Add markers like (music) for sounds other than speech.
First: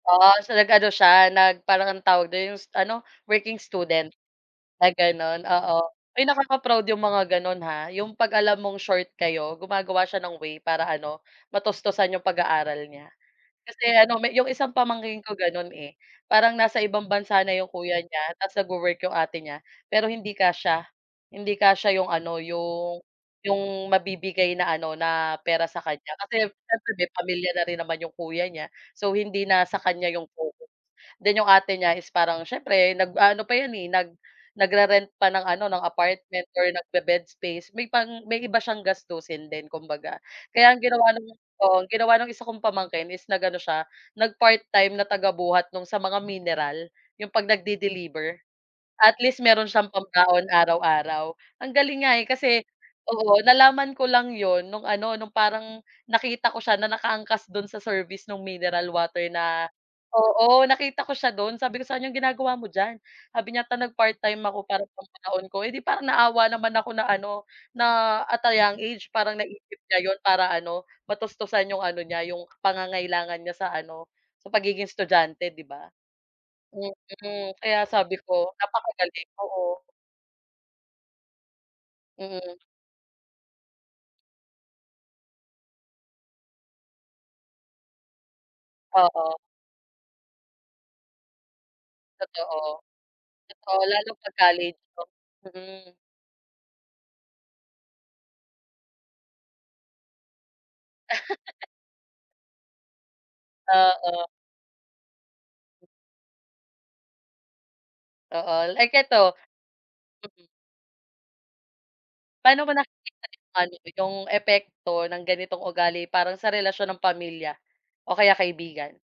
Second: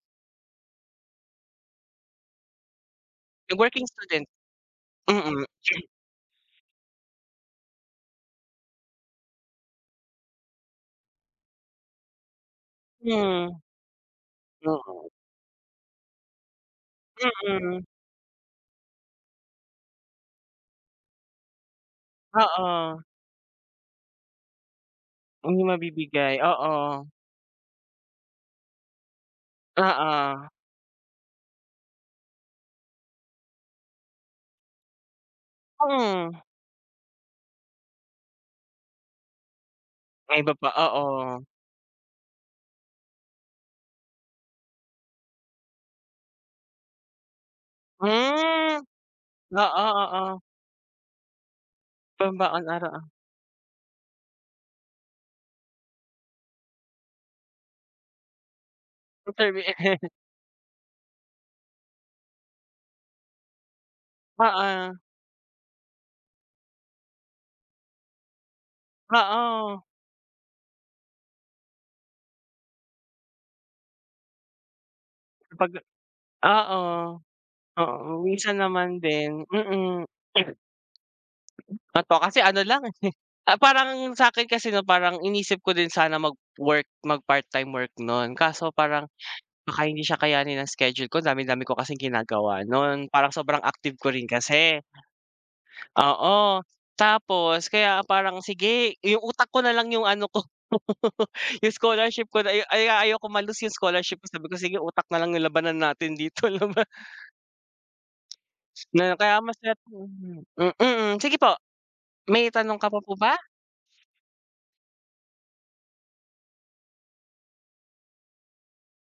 Oo, so nag-ano siya nag parang anong tawag don 'yong ano, Yung working working student student na ganon mm. oo. (clears throat) Uy, nakaka-proud 'yong mga ganon, ha, 'yong kapag alam mong short kayo gumagawa siya ng way para ano, matustusan 'yong pag-aaral niya. Hmm. Kasi ano may 'yong isang Oo. pamangkin ko ganon, eh, parang nasa ibang bansa na 'yong Mm. kuya niya tapos nagwo-work 'yong ate niya, pero hindi kasya hindi kasya 'yong ano 'yong Oo. 'yong mabibigay na ano na 'Yung pera sa kanya mabibigay kasi oo. siyempre pamilya na rin naman 'yong kuya niya. So hindi na sa kanya 'yong Oo. focus, then 'yong ate niya is parang siyempre nag-aano pa 'yon, eh, nag nagre-rent pa ng ano ng Hmm. apartment or nagbe-bed space, may pang may iba siyang gastusin din kumbaga. May iba pa Kaya ang ginawa ng oo. oo ang ginawa ng isa kong pamangkin is nag-ano siya, nagpart-time na tagabuhat nung sa mga mineral, 'yung pag nagde-deliver, Hmm, at least meron oo, siyang oo. pambaon araw-araw. Ang galing nga, eh, Pambaon kasi araw-ar oo nalaman ko lang 'yon nong ano, parang nakita ko siya na nakaangkas don sa service nung mineral water In fair na, (chuckles) oo nakita ko siya don sabi ko sa kanya, "Anong ginagawa mo diyan?" sabi niya, "Ta nagpart-time ako para Oo. pambaon ko," eh, di parang naawa naman ako na ano, na at a young age parang naisip Oo. niya 'yon para ano matustusan 'yong ano niya 'yong pangangailangan niya sa ano sa pagiging estudyante 'di Kapag ba? oo, Mm, kaya oo sabi ko, minsan naman "napakagaling," din oo. mm. (sneezes) Totoo kasi Mm. ano lang eh (chuckles) parang sa'kin kasi 'no parang inisip ko din sana mag-work mag-part time work non, kaso parang, Oo. baka hindi siya kayanin ng schedule ko dami-dami ko kasing ginagawa Totoo, non, parang sobrang totoo active lalo ko rin kapag college kasi 'no, hmm. Oo, tapos kaya parang sige, 'yung utak ko na lang yung ano ko (laughs) (chuckles) 'yung scholarship ko ay ay ayokong ma-loss 'yung scholarship Oo. ko sabi ko, "Sige utak na lang 'yung labanan natin dito." Laba Oo, like Na kaya eto masat Mm. hmm, mm, sige po. May Paano mo tanong ka pa po nakikita ba? 'yung ano 'yung epekto ng ganitong ugali parang sa relasyon ng pamilya o kaya kaibigan?